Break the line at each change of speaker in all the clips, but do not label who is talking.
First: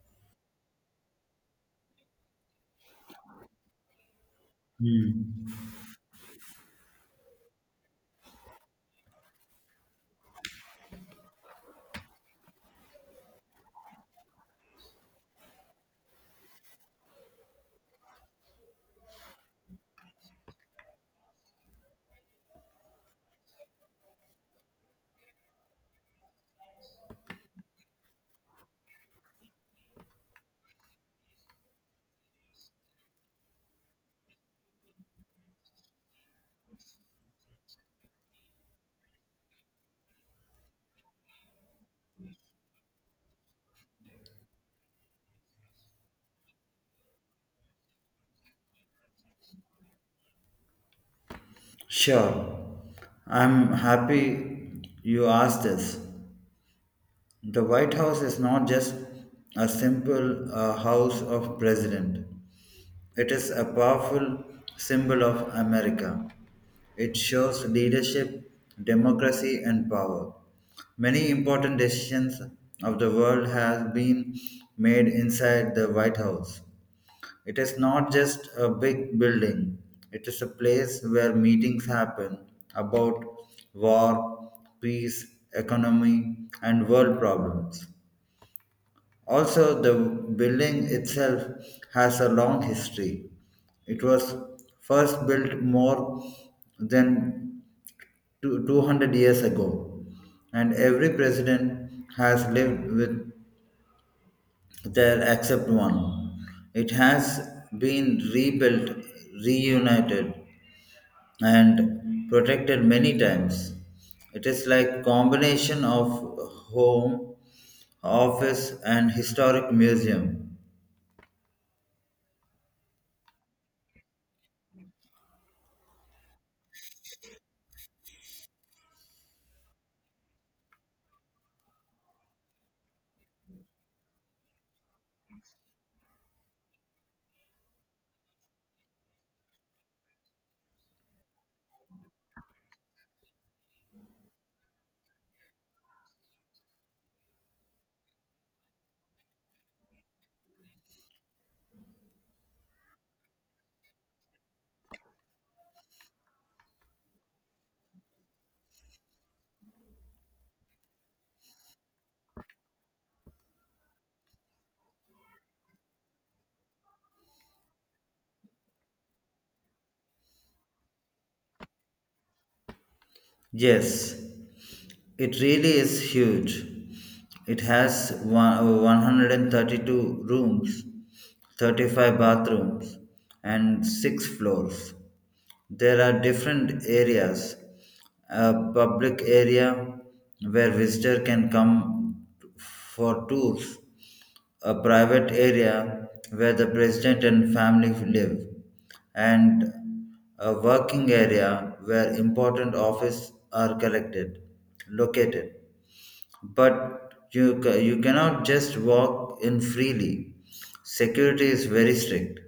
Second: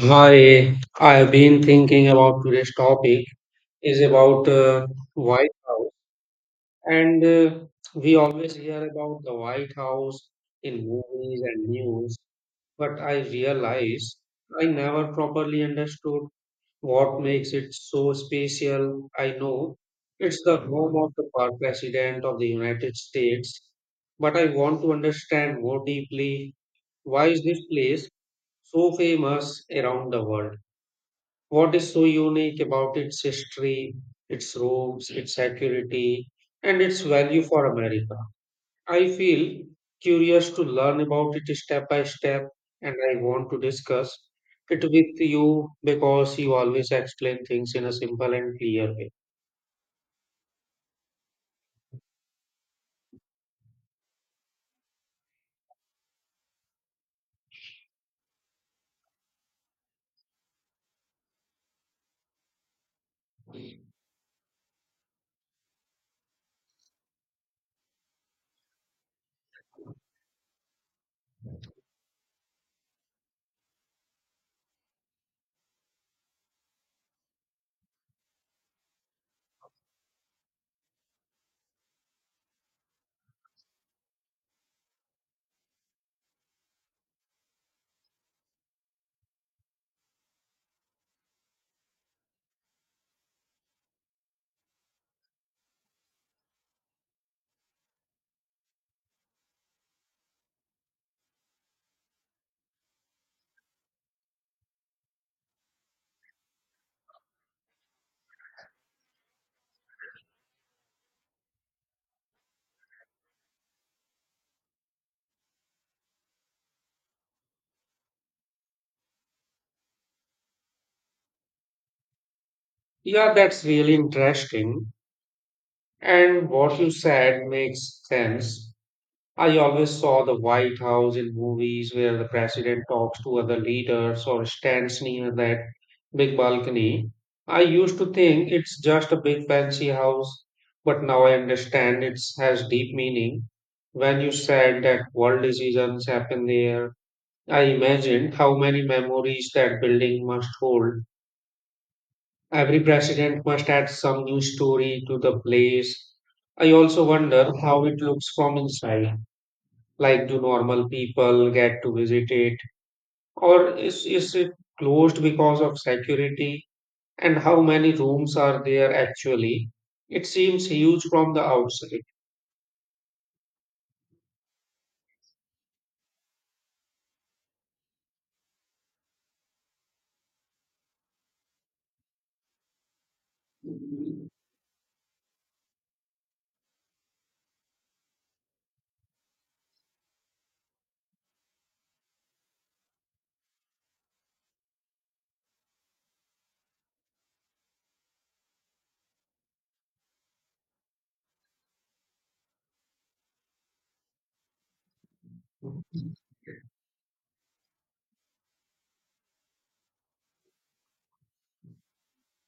Hi, I've been thinking about today's topic is about White
Hmm.
House, and we always hear about the White House in movies and news, but I realize I never properly understood what makes it so special. I know it's the home of the President of the United States, but I want to understand more deeply. Why is this place so famous around the world? What is so unique about its history, its roots, its security, and its value for America. I feel curious to learn about it step by step, and I want to discuss it with you because you always explain things in a simple and clear way.
Sure. I'm happy you asked this. The White House is not just a simple house of president. It is a powerful symbol of America. It shows leadership, democracy, and power. Many important decisions of the world have been made inside the White House. It is not just a big building, it is a place where meetings happen about war, peace, economy, and world problems. Also, the building itself has a long history. It was first built more than 200 years ago, and every president has lived with there except one. It has been rebuilt, reunited, and protected many times. It is like combination of home, office, and historic museum.
Yeah, that's really interesting. And what you said makes sense. I always saw the White House in movies where the president talks to other leaders or stands near that big balcony. I used to think it's just a big fancy house, but now I understand it has deep meaning. When you said that world decisions happen there, I imagined how many memories that building must hold. Every president must add some new story to the place. I also wonder how it looks from inside. Like, do normal people get to visit it, or is it closed because of security, and how many rooms are there actually? It seems huge from the outside.
Yes, it really is huge. It has 132 rooms, 35 bathrooms, and 6 floors. There are different areas. A public area where visitor can come for tours, a private area where the president and family live, and a working area where important offices are collected, located, but you cannot just walk in freely. Security is very strict.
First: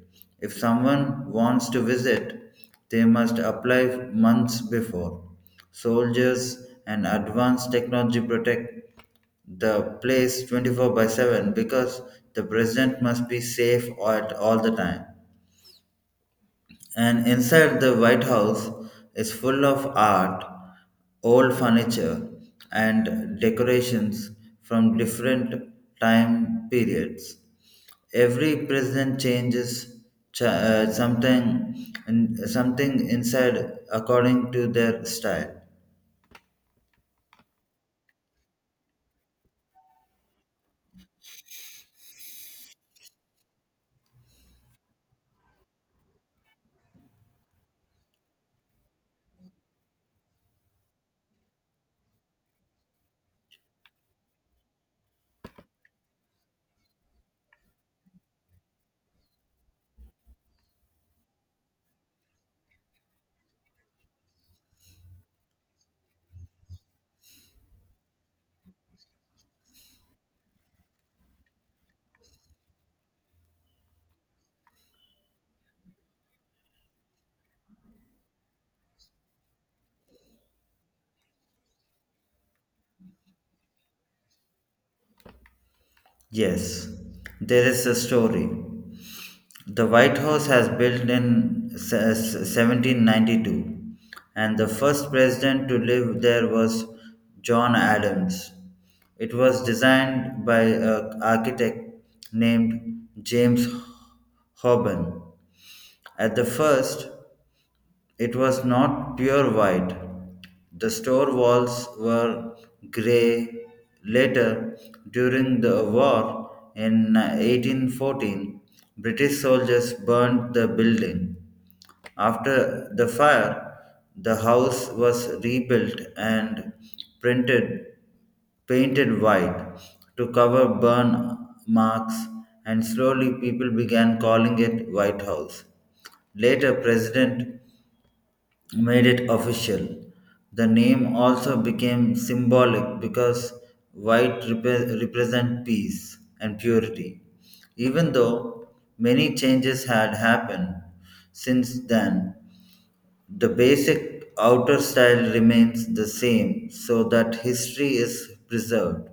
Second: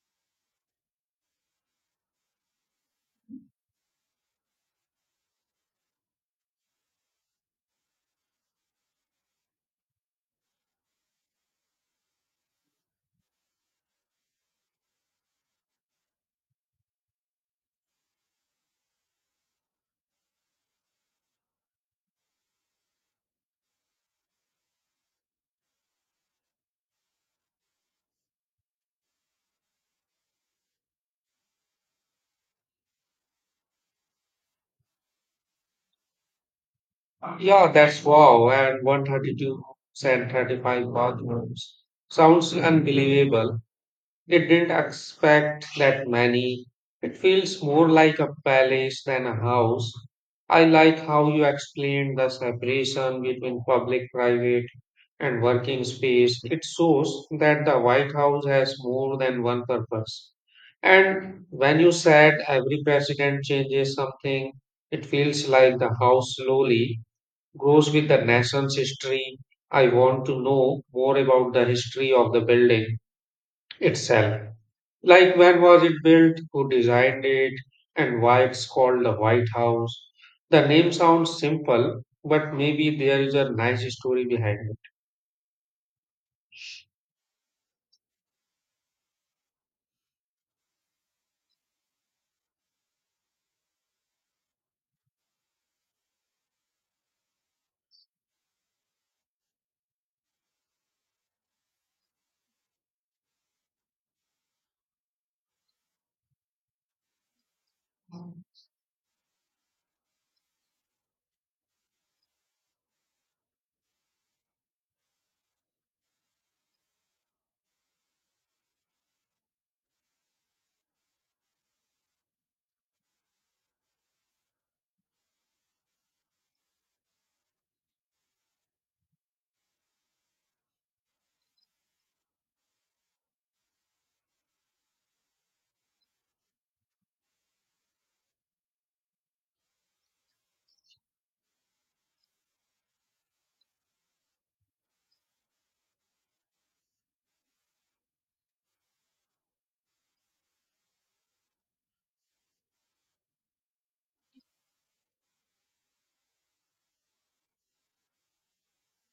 If someone wants to visit, they must apply months before. Soldiers and advanced technology protect the place 24 by 7 because the president must be safe at all the time. And inside the White House is full of art, old furniture, and decorations from different time periods. Every president changes ch- uh, something, something inside according to their style.
Yeah, that's wow. And 132 and 35 bathrooms sounds unbelievable. They didn't expect that many. It feels more like a palace than a house. I like how you explained the separation between public, private, and working space. It shows that the White House has more than one purpose. And when you said every president changes something, it feels like the house slowly grows with the nation's history. I want to know more about the history of the building itself. Like, when was it built, who designed it, and why it's called the White House. The name sounds simple, but maybe there is a nice story behind it.
Yes, there is a story. The White House has built in 1792, and the first president to live there was John Adams. It was designed by an architect named James Hoban. At the first, it was not pure white. The store walls were grey. Later, during the war in 1814, British soldiers burned the building. After the fire, the house was rebuilt and printed, painted white to cover burn marks, and slowly people began calling it White House. Later, President made it official. The name also became symbolic because represent peace and purity. Even though many changes had happened since then, the basic outer style remains the same so that history is preserved.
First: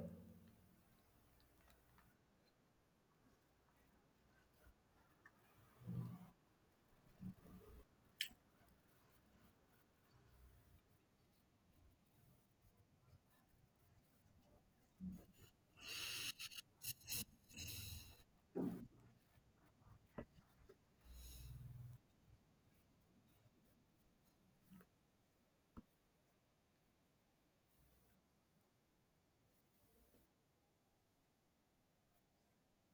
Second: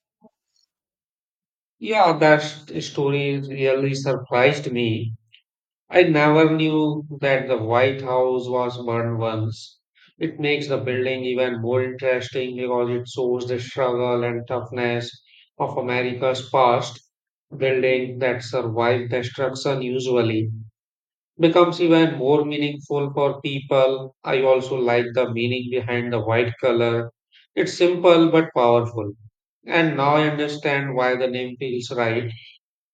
Yeah, that story really surprised me. I never knew that the White House was burned once. It makes the building even more interesting because it shows the struggle and toughness of America's past. Building that survived destruction usually becomes even more meaningful for people. I also like the meaning behind the white color. It's simple but powerful. And now I understand why the name feels right.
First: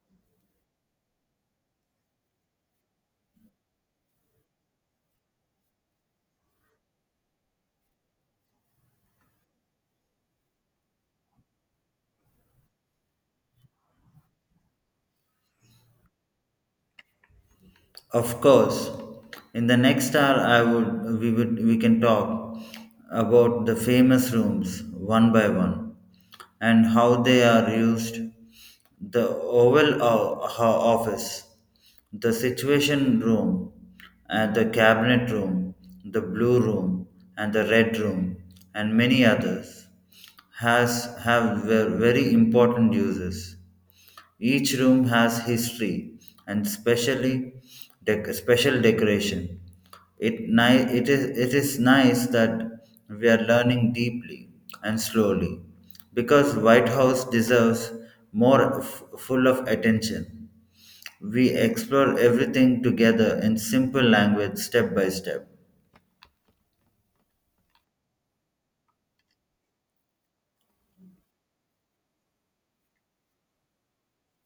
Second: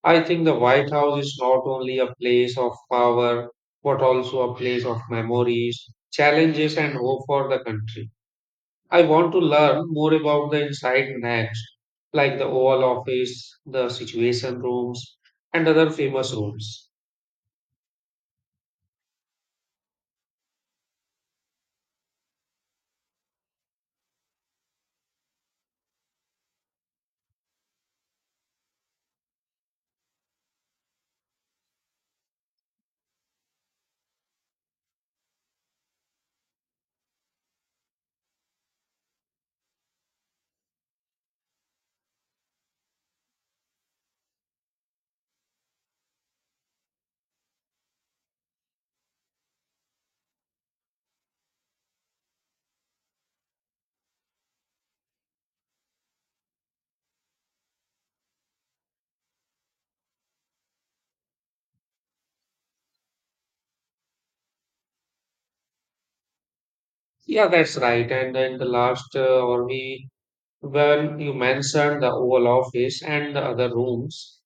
I think the White House is not only a place of power, but also a place of memories, challenges, and hope for the country. I want to learn more about the inside next, like the Oval Office, the Situation Rooms, and other famous rooms.
Of course, in the next hour, I would we can talk about the famous rooms one by one and how they are used. The Office, the Situation Room, and the Cabinet Room, the Blue Room, and the Red Room, and many others has have very important uses. Each room has history and specially special decoration. It is nice that we are learning deeply and slowly because White House deserves more full of attention. We explore everything together in simple language step by step.
Yeah, that's right. And then the last or we when you mentioned the Oval Office and the other rooms,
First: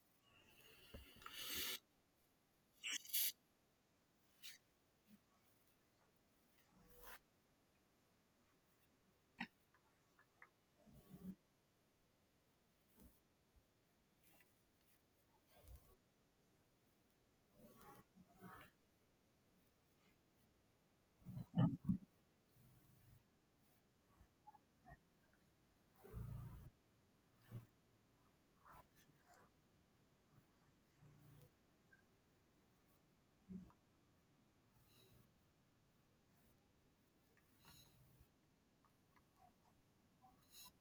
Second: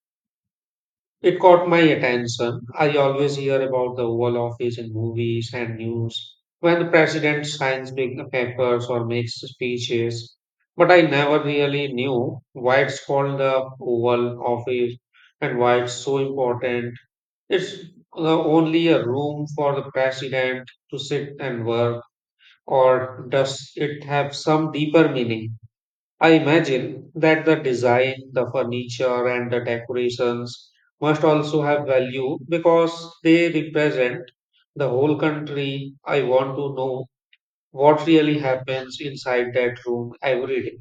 it caught my attention. I always hear about the Oval Office in movies and news when the president signs big papers or makes speeches. But I never really knew why it's called the Oval Office and why it's so important. It's only a room for the president to sit and work, or does it have some deeper meaning? I imagine that the design, the furniture, and the decorations must also have value because they represent the whole country. I want to know what really happens inside that room every day.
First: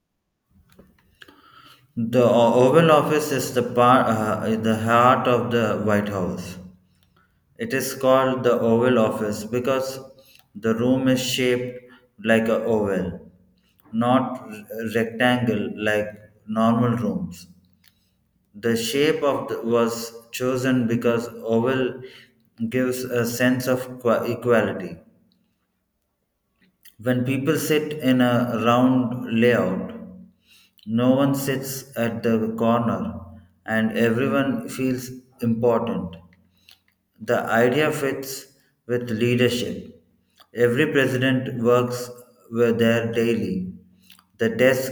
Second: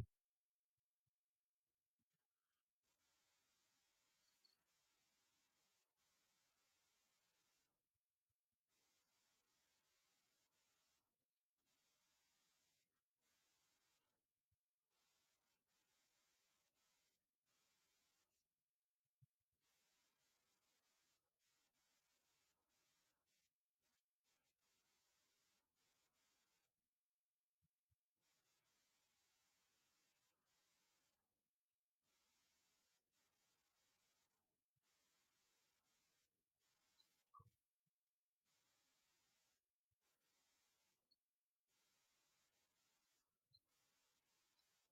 The Oval Office is the heart of the White House. It is called the Oval Office because the room is shaped like an oval, not rectangle like normal rooms. The shape of the, was chosen because oval gives a sense of equality. When people sit in a round layout, no one sits at the corner and everyone feels important. The idea fits with leadership. Every president works with their daily. The desk,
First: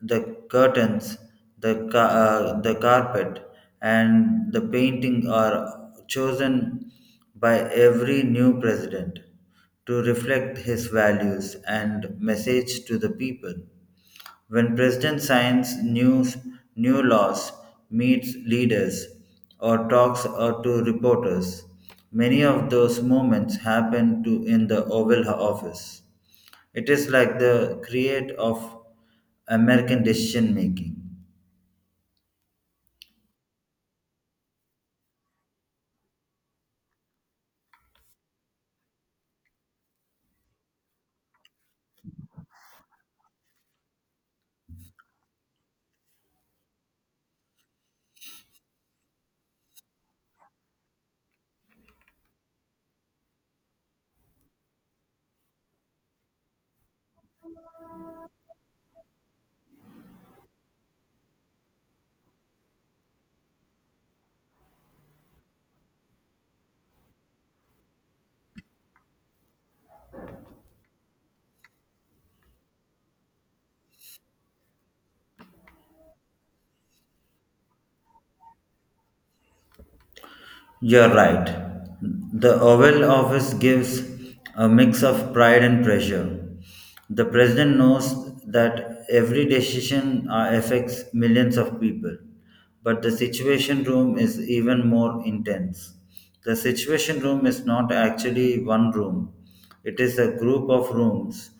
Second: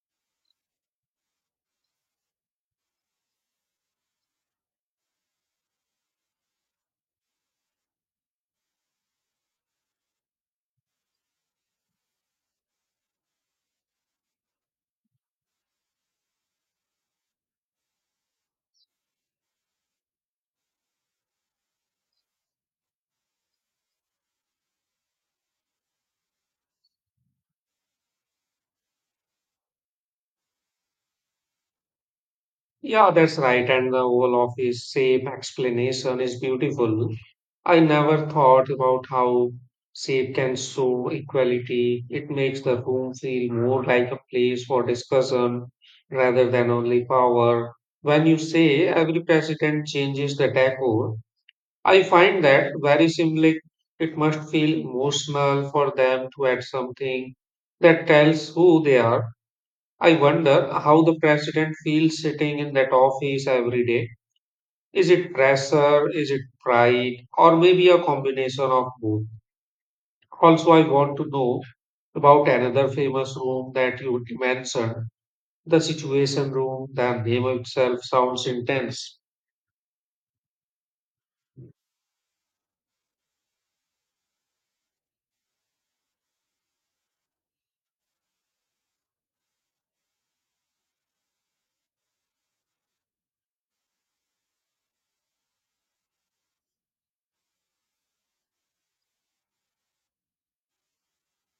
the curtains, the carpet, and the painting are chosen by every new president to reflect his values and message to the people. When president signs new laws, meets leaders, or talks to reporters, many of those moments happen to in the Oval Office. It is like the create of American decision making.
Yeah, that's right. And the whole of his same explanation is beautiful. I never thought about how shape can show equality. It makes the room feel more like a place for discussion rather than only power. When you say every president changes the decor, I find that very symbolic. It must feel emotional for them to add something that tells who they are. I wonder how the president feels sitting in that office every day. Is it pressure? Is it pride? Or maybe a combination of both? Also, I want to know about another famous room that you mentioned, the situation room. The name itself sounds intense.
You're right. The Oval Office gives a mix of pride and pressure. The president knows that every decision affects millions of people, but the Situation Room is even more intense. The Situation Room is not actually one room, it is a group of rooms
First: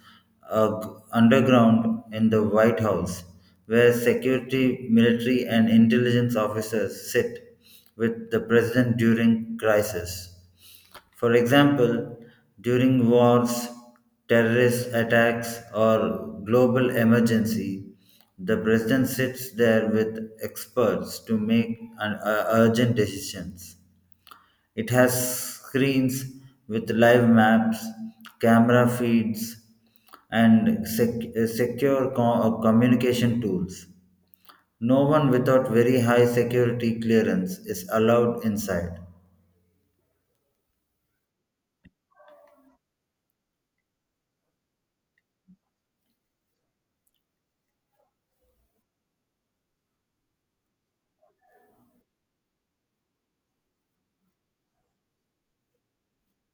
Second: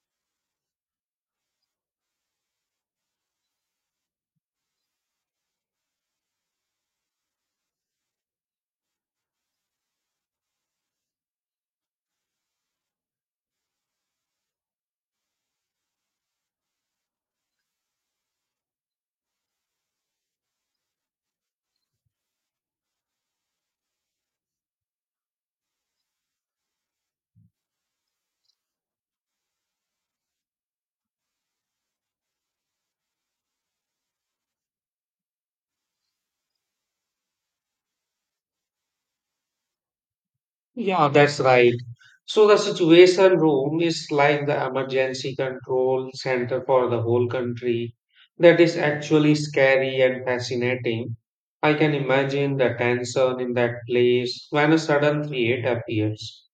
uh, underground in the White House, where security, military, and intelligence officers sit with the president during crisis. For example, during wars, terrorist attacks, or global emergency, the president sits there with experts to make urgent decisions. It has screens with live maps, camera feeds, and secure communication tools. No one without very high security clearance is allowed inside.
Yeah, that's right. So, the situation room is like the emergency control center for the whole country. That is actually scary and fascinating. I can imagine the tension in that place when a sudden threat appears.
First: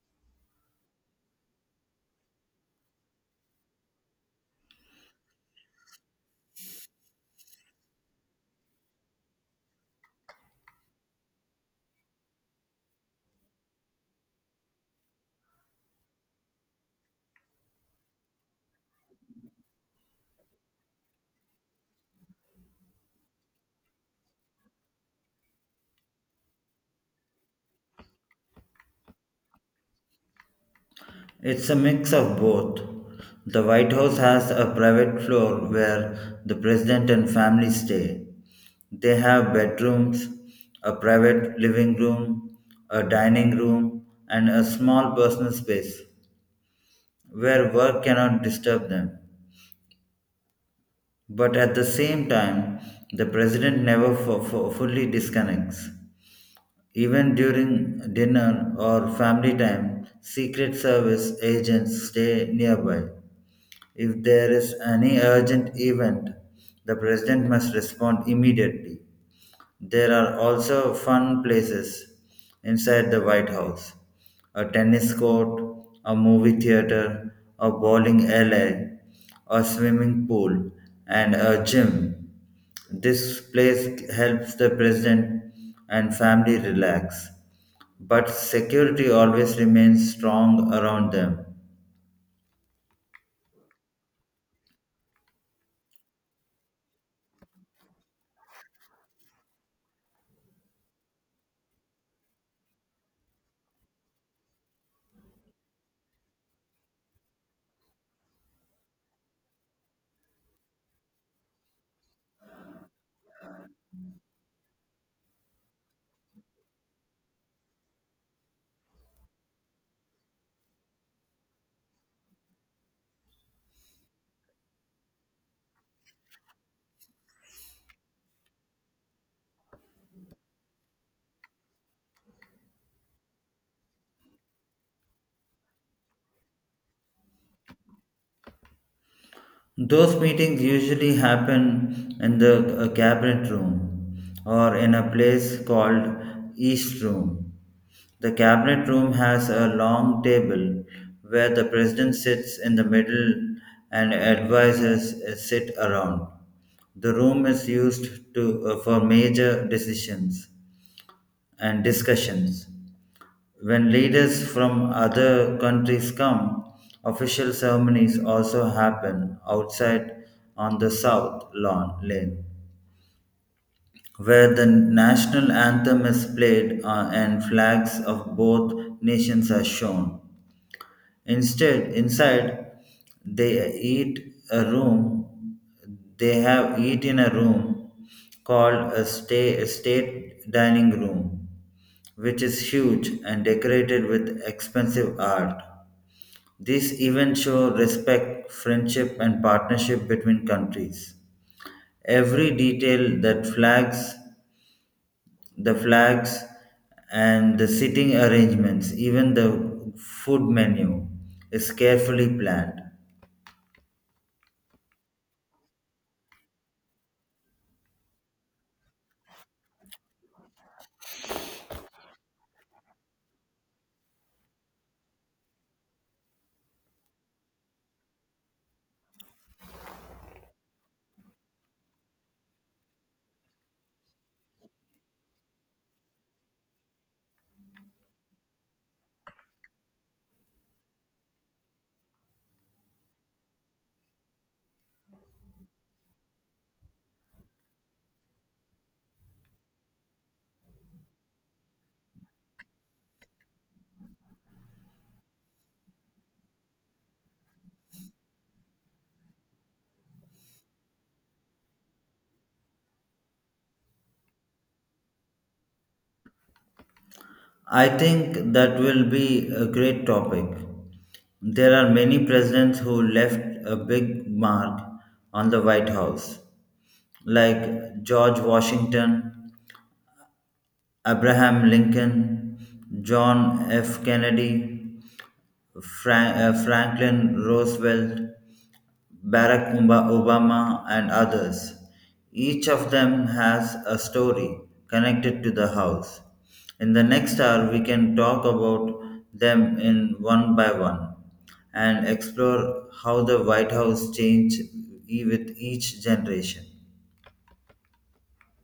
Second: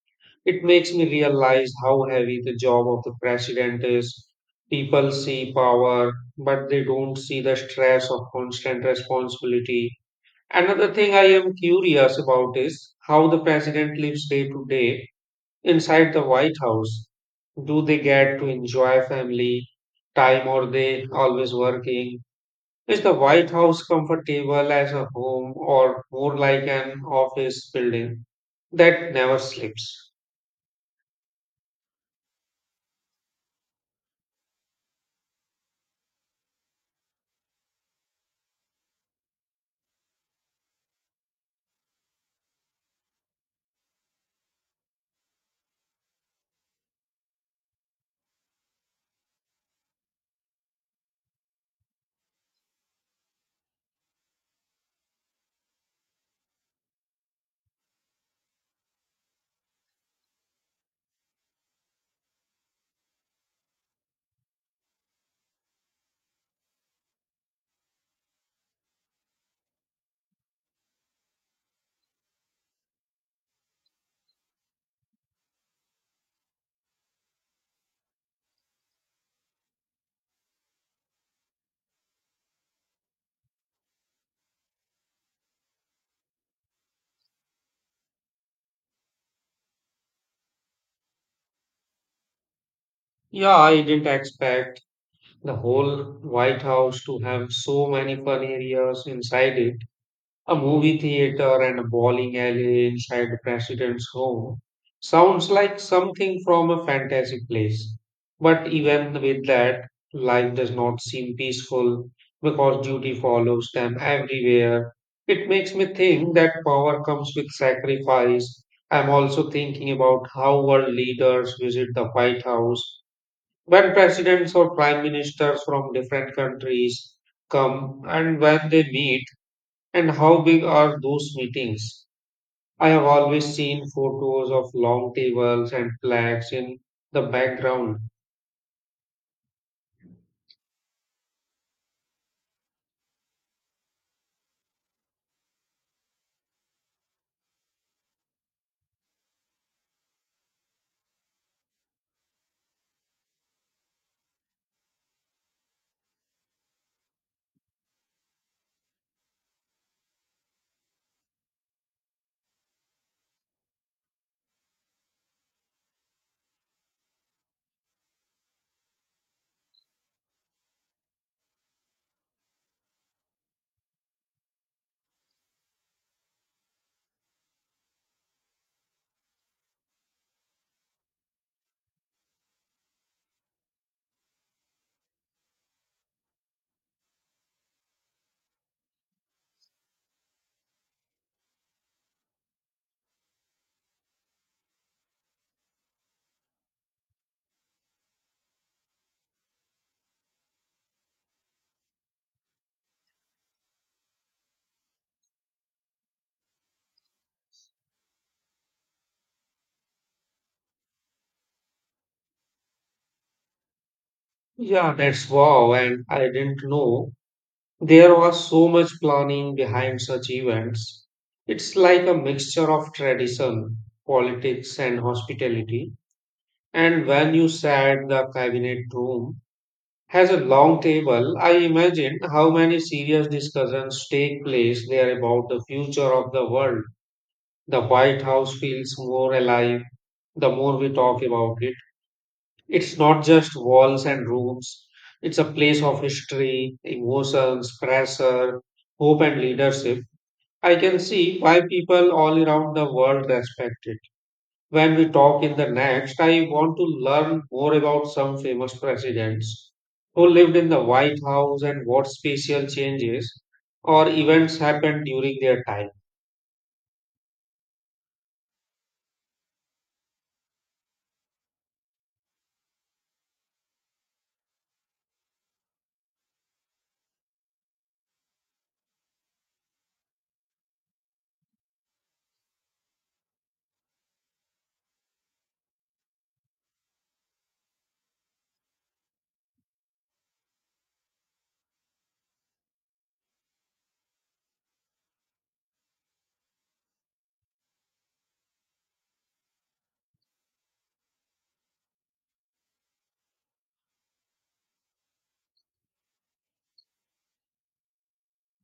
It makes me realize how heavy the job of the president is. People see power, but they don't see the stress of constant responsibility. Another thing I am curious about is how the president lives day to day inside the White House. Do they get to enjoy family time, or they always working? Is the White House comfortable as a home, or more like an office building that never sleeps?
It's a mix of both. The White House has a private floor where the president and family stay. They have bedrooms, a private living room, a dining room, and a small personal space where work cannot disturb them. But at the same time, the president never fully disconnects. Even during dinner or family time, Secret Service agents stay nearby. If there is any urgent event, the president must respond immediately. There are also fun places inside the White House: a tennis court, a movie theater, a bowling alley, a swimming pool, and a gym. This place helps the president and family relax, but security always remains strong around them.
Yeah, I didn't expect the whole White House to have so many fun areas inside it. A movie theater and a bowling alley inside the president's home. Sounds like something from a fantasy place. But even with that, life does not seem peaceful because duty follows them everywhere. It makes me think that power comes with sacrifice. I'm also thinking about how world leaders visit the White House. When presidents or prime ministers from different countries come, and when they meet, and how big are those meetings. I have always seen photos of long tables and flags in the background.
Those meetings usually happen in the cabinet room or in a place called East Room. The cabinet room has a long table where the president sits in the middle and advisors sit around. The room is used for major decisions and discussions. When leaders from other countries come, official ceremonies also happen outside on the south lawn lane where the national anthem is played and flags of both nations are shown. Instead, inside they eat a room. They have eat in a room called a, stay, a state dining room, which is huge and decorated with expensive art. These events show respect, friendship, and partnership between countries. Every detail: the flags, and the seating arrangements, even the food menu, is carefully planned.
Yeah, that's wow. And I didn't know there was so much planning behind such events. It's like a mixture of tradition, politics, and hospitality. And when you said the cabinet room has a long table, I imagine how many serious discussions take place there about the future of the world. The White House feels more alive the more we talk about it. It's not just walls and rooms, it's a place of history, emotions, pressure, hope, and leadership. I can see why people all around the world respect it. When we talk in the next, I want to learn more about some famous presidents who lived in the White House and what special changes or events happened during their time.
I think that will be a great topic. There are many presidents who left a big mark on the White House, like George Washington, Abraham Lincoln, John F. Kennedy, Franklin Roosevelt. Obama, and others. Each of them has a story connected to the house. In the next hour, we can talk about them in one by one and explore how the White House changed with each generation.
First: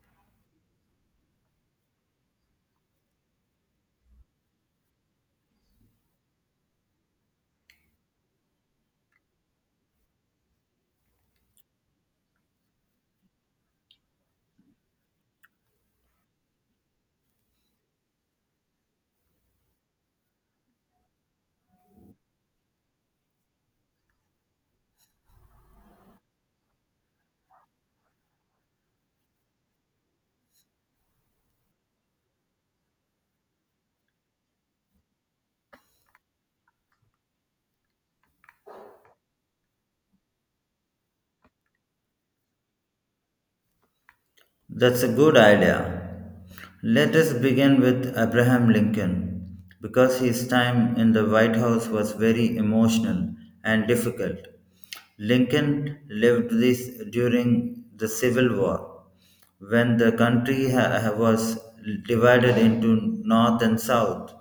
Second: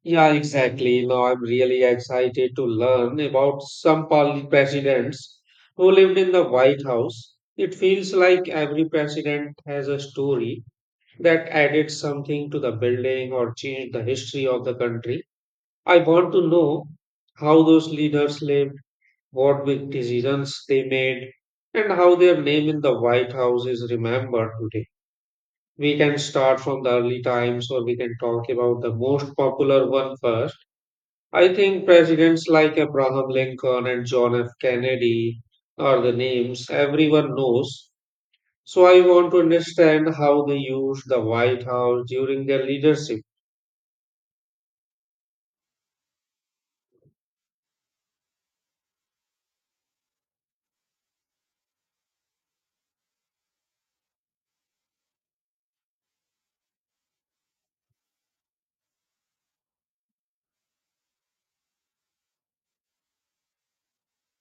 Yeah, exactly. Now I'm really excited to learn about some presidents who lived in the White House. It feels like every president has a story that added something to the building or changed the history of the country. I want to know how those leaders lived, what big decisions they made, and how their name in the White House is remembered today. We can start from the early times, or we can talk about the most popular one first. I think presidents like Abraham Lincoln and John F. Kennedy are the names everyone knows. So I want to understand how they used the White House during their leadership.
That's a good idea. Let us begin with Abraham Lincoln, because his time in the White House was very emotional and difficult. Lincoln lived this during the Civil War, when the country was divided into North and South.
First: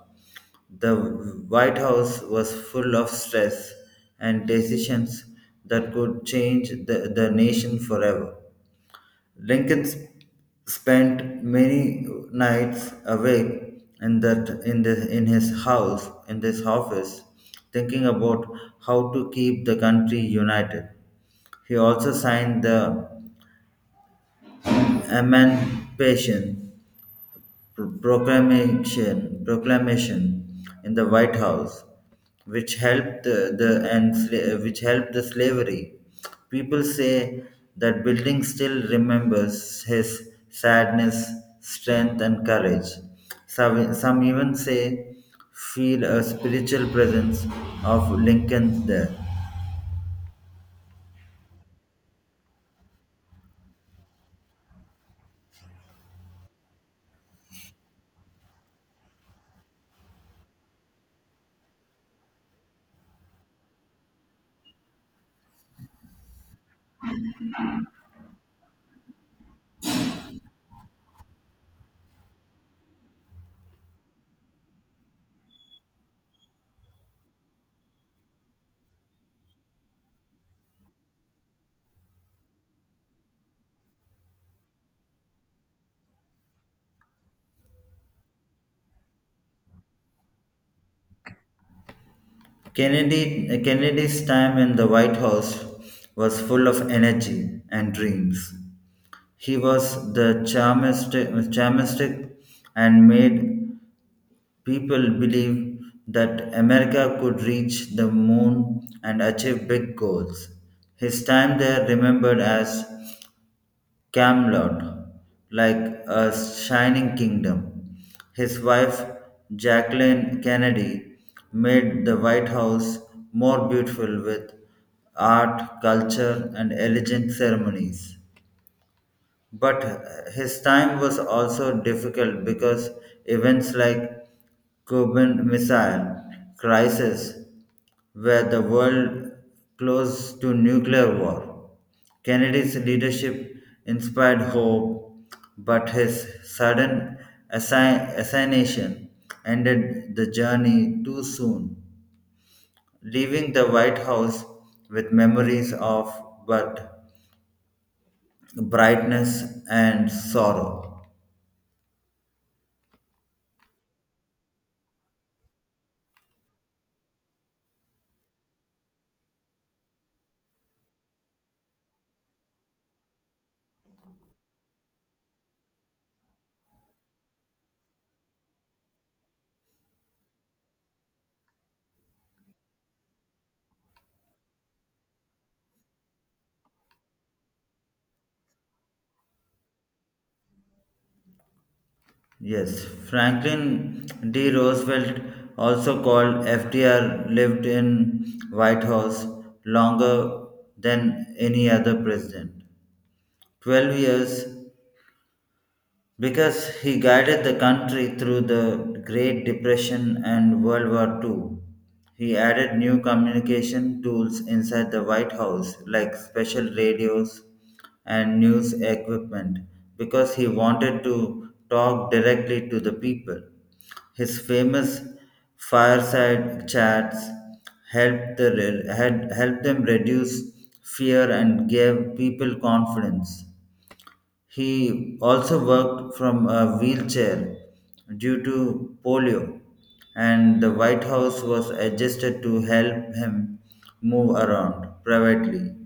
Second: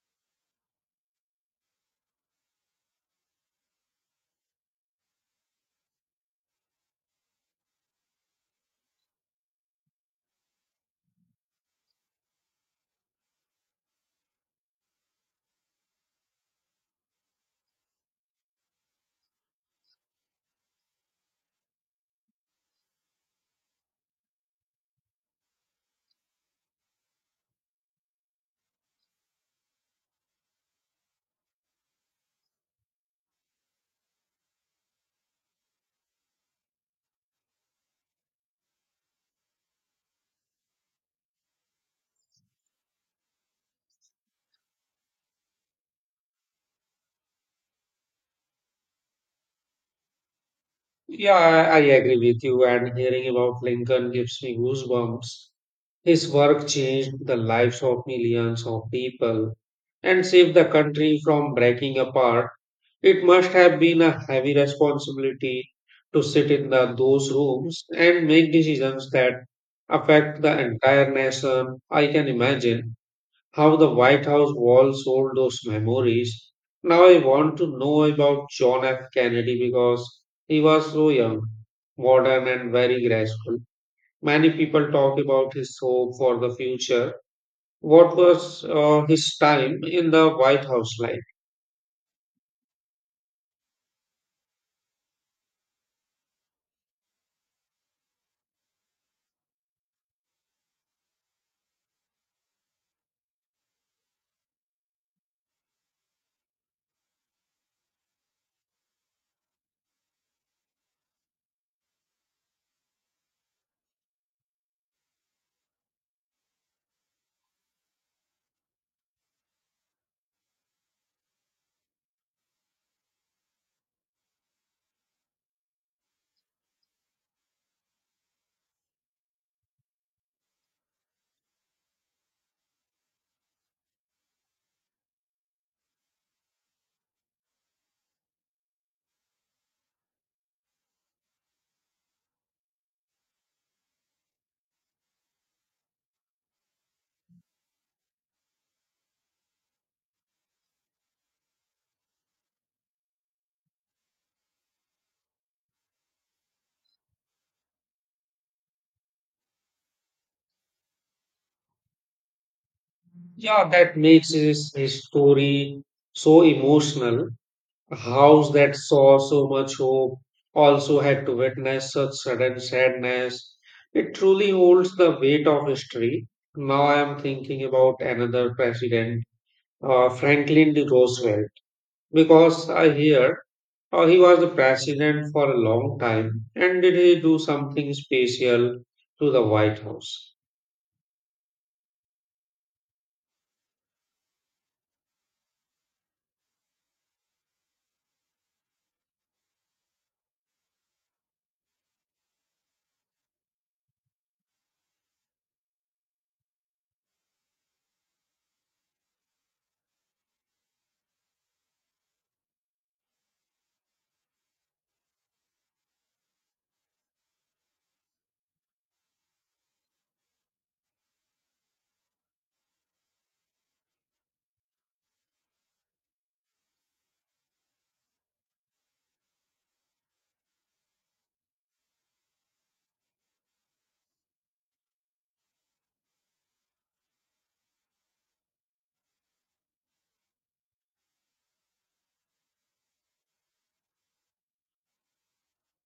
The White House was full of stress and decisions that could change the nation forever. Lincoln sp- spent many nights awake in that in the in his house in this office thinking about how to keep the country united. He also signed the Emancipation proclamation in the White House, which helped which helped the slavery. People say that building still remembers his sadness, strength, and courage. Some even say feel a spiritual presence of Lincoln there.
Yeah, I agree with you, and hearing about Lincoln gives me goosebumps. His work changed the lives of millions of people and saved the country from breaking apart. It must have been a heavy responsibility to sit in those rooms and make decisions that affect the entire nation. I can imagine how the White House walls hold those memories. Now I want to know about John F. Kennedy because he was so young, modern, and very graceful. Many people talk about his hope for the future. What was his time in the White House like?
Kennedy's time in the White House was full of energy and dreams. He was the charmistic and made people believe that America could reach the moon and achieve big goals. His time there remembered as Camelot, like a shining kingdom. His wife, Jacqueline Kennedy, made the White House more beautiful with art, culture, and elegant ceremonies. But his time was also difficult because events like Cuban Missile Crisis, where the world close to nuclear war. Kennedy's leadership inspired hope, but his sudden assassination ended the journey too soon, leaving the White House with memories of but brightness and sorrow.
Yeah, that makes his story so emotional. A house that saw so much hope also had to witness such sudden sadness. It truly holds the weight of history. Now I am thinking about another president, Franklin D. Roosevelt, because I hear. Oh, he was the president for a long time. And did he do something special to the White House?
Yes, Franklin D. Roosevelt, also called FDR, lived in White House longer than any other president. 12 years because he guided the country through the Great Depression and World War Two. He added new communication tools inside the White House, like special radios and news equipment, because he wanted to talk directly to the people. His famous fireside chats helped them reduce fear and gave people confidence. He also worked from a wheelchair due to polio, and the White House was adjusted to help him move around privately.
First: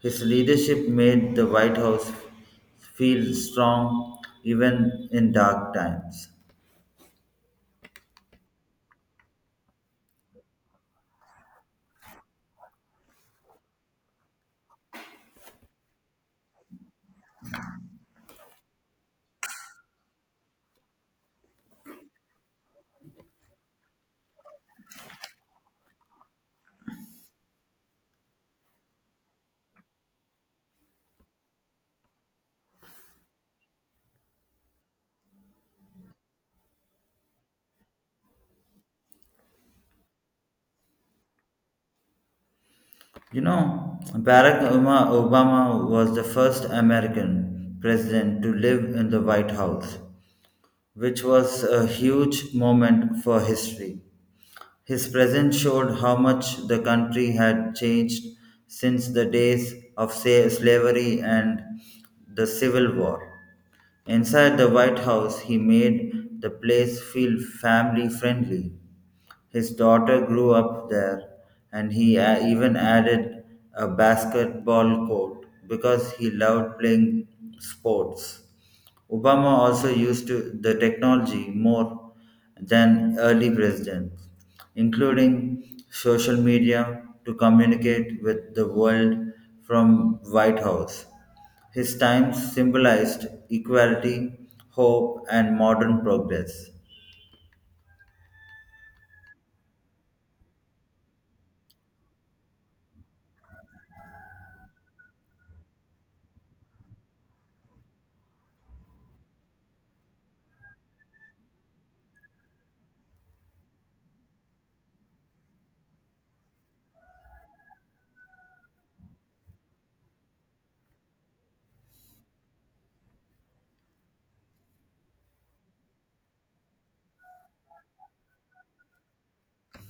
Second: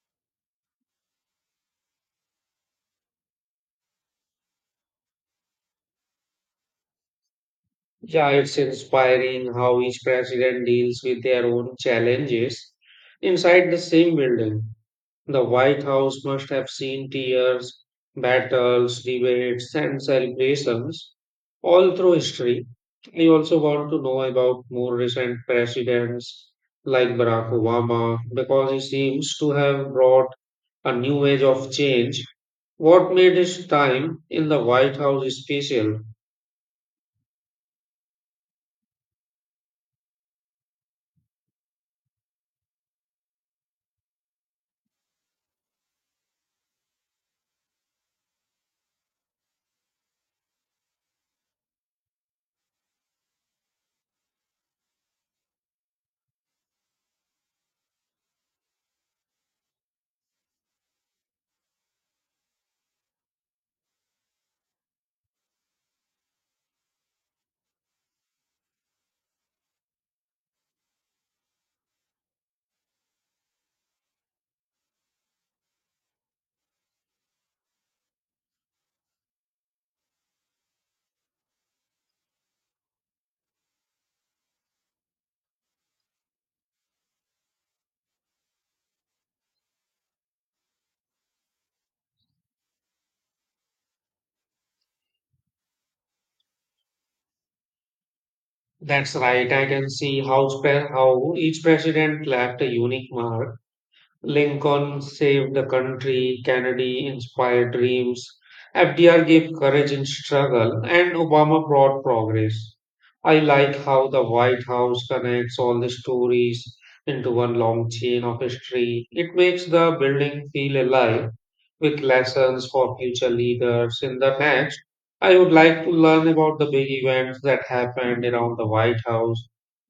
His leadership made the White House feel strong even in dark times.
Yeah, it's inspiring how each president deals with their own challenges inside the same building. The White House must have seen tears, battles, debates, and celebrations all through history. I also want to know about more recent presidents like Barack Obama because he seems to have brought a new age of change. What made his time in the White House special?
You know, Barack Obama Obama was the first American president to live in the White House, which was a huge moment for history. His presence showed how much the country had changed since the days of slavery and the Civil War. Inside the White House, he made the place feel family friendly, his daughter grew up there, and he even added a basketball court because he loved playing sports. Obama also the technology more than early presidents, including social media to communicate with the world from White House. His times symbolized equality, hope, and modern progress.
That's right, I can see how, how each president left a unique mark. Lincoln saved the country, Kennedy inspired dreams, FDR gave courage in struggle, and Obama brought progress. I like how the White House connects all the stories into one long chain of history. It makes the building feel alive with lessons for future leaders. In the next, I would like to learn about the big events that happened around the White House,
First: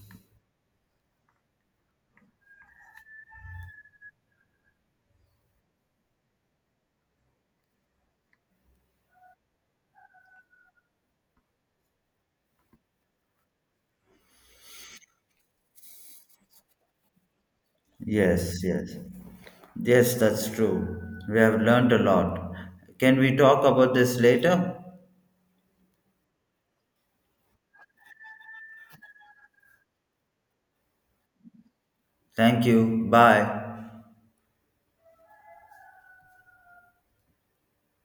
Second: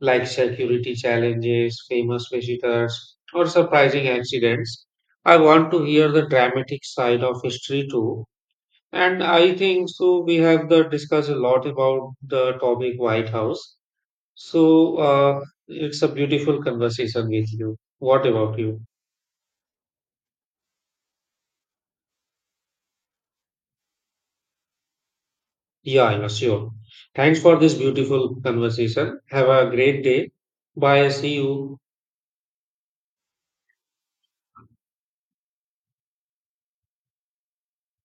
like security challenges, famous visitors, or surprising accidents. I want to hear the dramatic side of history too. And I think so. We have discussed a lot about the topic White House. So it's a beautiful conversation with you. What about
Yes,
you?
yes. Yes, that's true. We have learned a lot. Can we talk about this later?
Yeah, yeah, sure. Thanks for this beautiful conversation. Have a great day. Bye. See you.
Thank you. Bye.